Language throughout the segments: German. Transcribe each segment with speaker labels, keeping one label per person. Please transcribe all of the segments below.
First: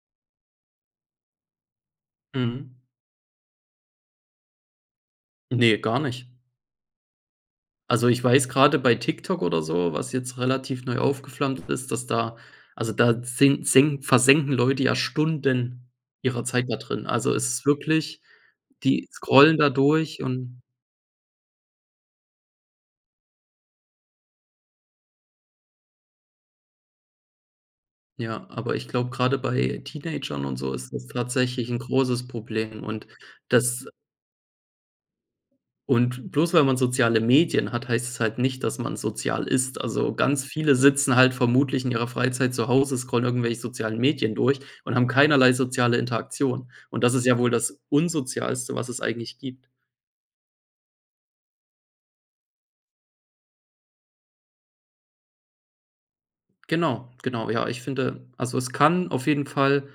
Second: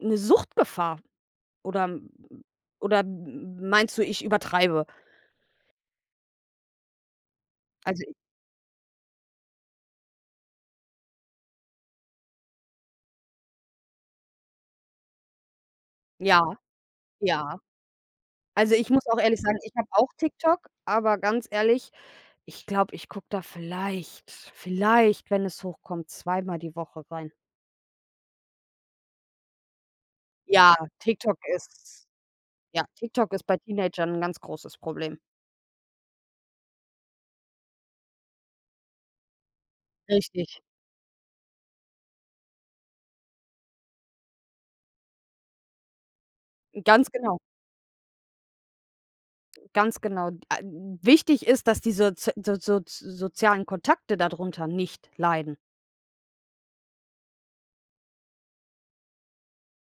Speaker 1: Ne Suchtgefahr? Oder m
Speaker 2: Mhm.
Speaker 1: oder m meinst du, ich übertreibe?
Speaker 2: Ne, gar nicht.
Speaker 1: Also,
Speaker 2: Also,
Speaker 1: i
Speaker 2: ich weiß, gerade bei TikTok oder so, was jetzt relativ neu aufgeflammt ist, dass da also, da sink senk versenken Leute ja Stunden ihrer
Speaker 1: Ja,
Speaker 2: Zeit da drin. Also, es
Speaker 1: ja.
Speaker 2: ist wirklich,
Speaker 1: Also, ich muss
Speaker 2: die
Speaker 1: auch ehrlich
Speaker 2: scrollen
Speaker 1: sagen,
Speaker 2: da
Speaker 1: ich habe auch
Speaker 2: durch
Speaker 1: TikTok,
Speaker 2: und
Speaker 1: aber ganz ehrlich, ich glaube, ich gucke da vielleicht, vielleicht, wenn es hochkommt, zweimal die Woche rein.
Speaker 2: Ja, aber ich glaube gerade bei Teenagern und so
Speaker 1: Ja,
Speaker 2: ist das
Speaker 1: TikTok ist
Speaker 2: tatsächlich 'n großes Problem
Speaker 1: Ja,
Speaker 2: und
Speaker 1: TikTok ist bei
Speaker 2: das
Speaker 1: Teenagern 'n ganz großes Problem.
Speaker 2: Und bloß weil man soziale Medien hat, heißt es halt nicht, dass man sozial ist. Also, ganz
Speaker 1: Richtig.
Speaker 2: viele sitzen halt vermutlich in ihrer Freizeit zu Hause, scrollen irgendwelche sozialen Medien durch und haben keinerlei soziale Interaktion. Und
Speaker 1: Ganz
Speaker 2: das ist
Speaker 1: genau.
Speaker 2: ja wohl das Unsozialste, was es eigentlich gibt.
Speaker 1: Ganz genau. D ä wichtig ist, dass die soz so so sozialen Kontakte darunter nicht leiden.
Speaker 2: Genau, genau. Ja, ich finde, also, es kann auf jeden Fall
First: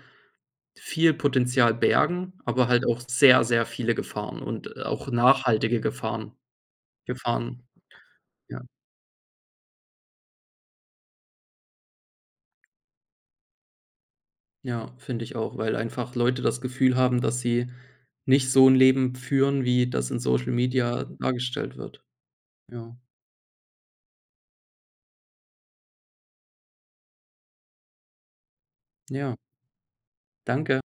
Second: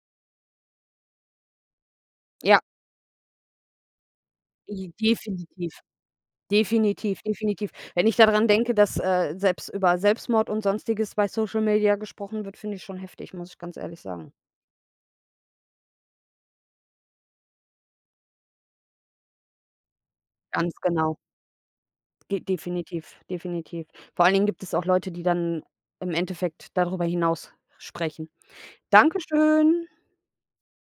Speaker 2: viel Potenzial bergen,
Speaker 1: Ja.
Speaker 2: aber halt auch sehr, sehr viele Gefahren und, äh,
Speaker 1: J
Speaker 2: auch
Speaker 1: definitiv.
Speaker 2: nachhaltige Gefahren.
Speaker 1: Definitiv,
Speaker 2: Gefahren.
Speaker 1: definitiv. Wenn ich daran
Speaker 2: Ja.
Speaker 1: denke, dass, äh, selbst über Selbstmord und Sonstiges bei Social Media gesprochen wird, finde ich schon heftig, muss ich ganz ehrlich sagen.
Speaker 2: Ja, finde ich auch, weil einfach Leute das Gefühl haben, dass sie nicht so 'n Leben führen, wie das in Social
Speaker 1: Ganz
Speaker 2: Media
Speaker 1: genau.
Speaker 2: dargestellt wird.
Speaker 1: Ge
Speaker 2: Ja.
Speaker 1: definitiv, definitiv. Vor allen Dingen gibt es auch Leute, die dann im Endeffekt darüber hinaus sprechen.
Speaker 2: Ja.
Speaker 1: Dankeschön.
Speaker 2: Danke.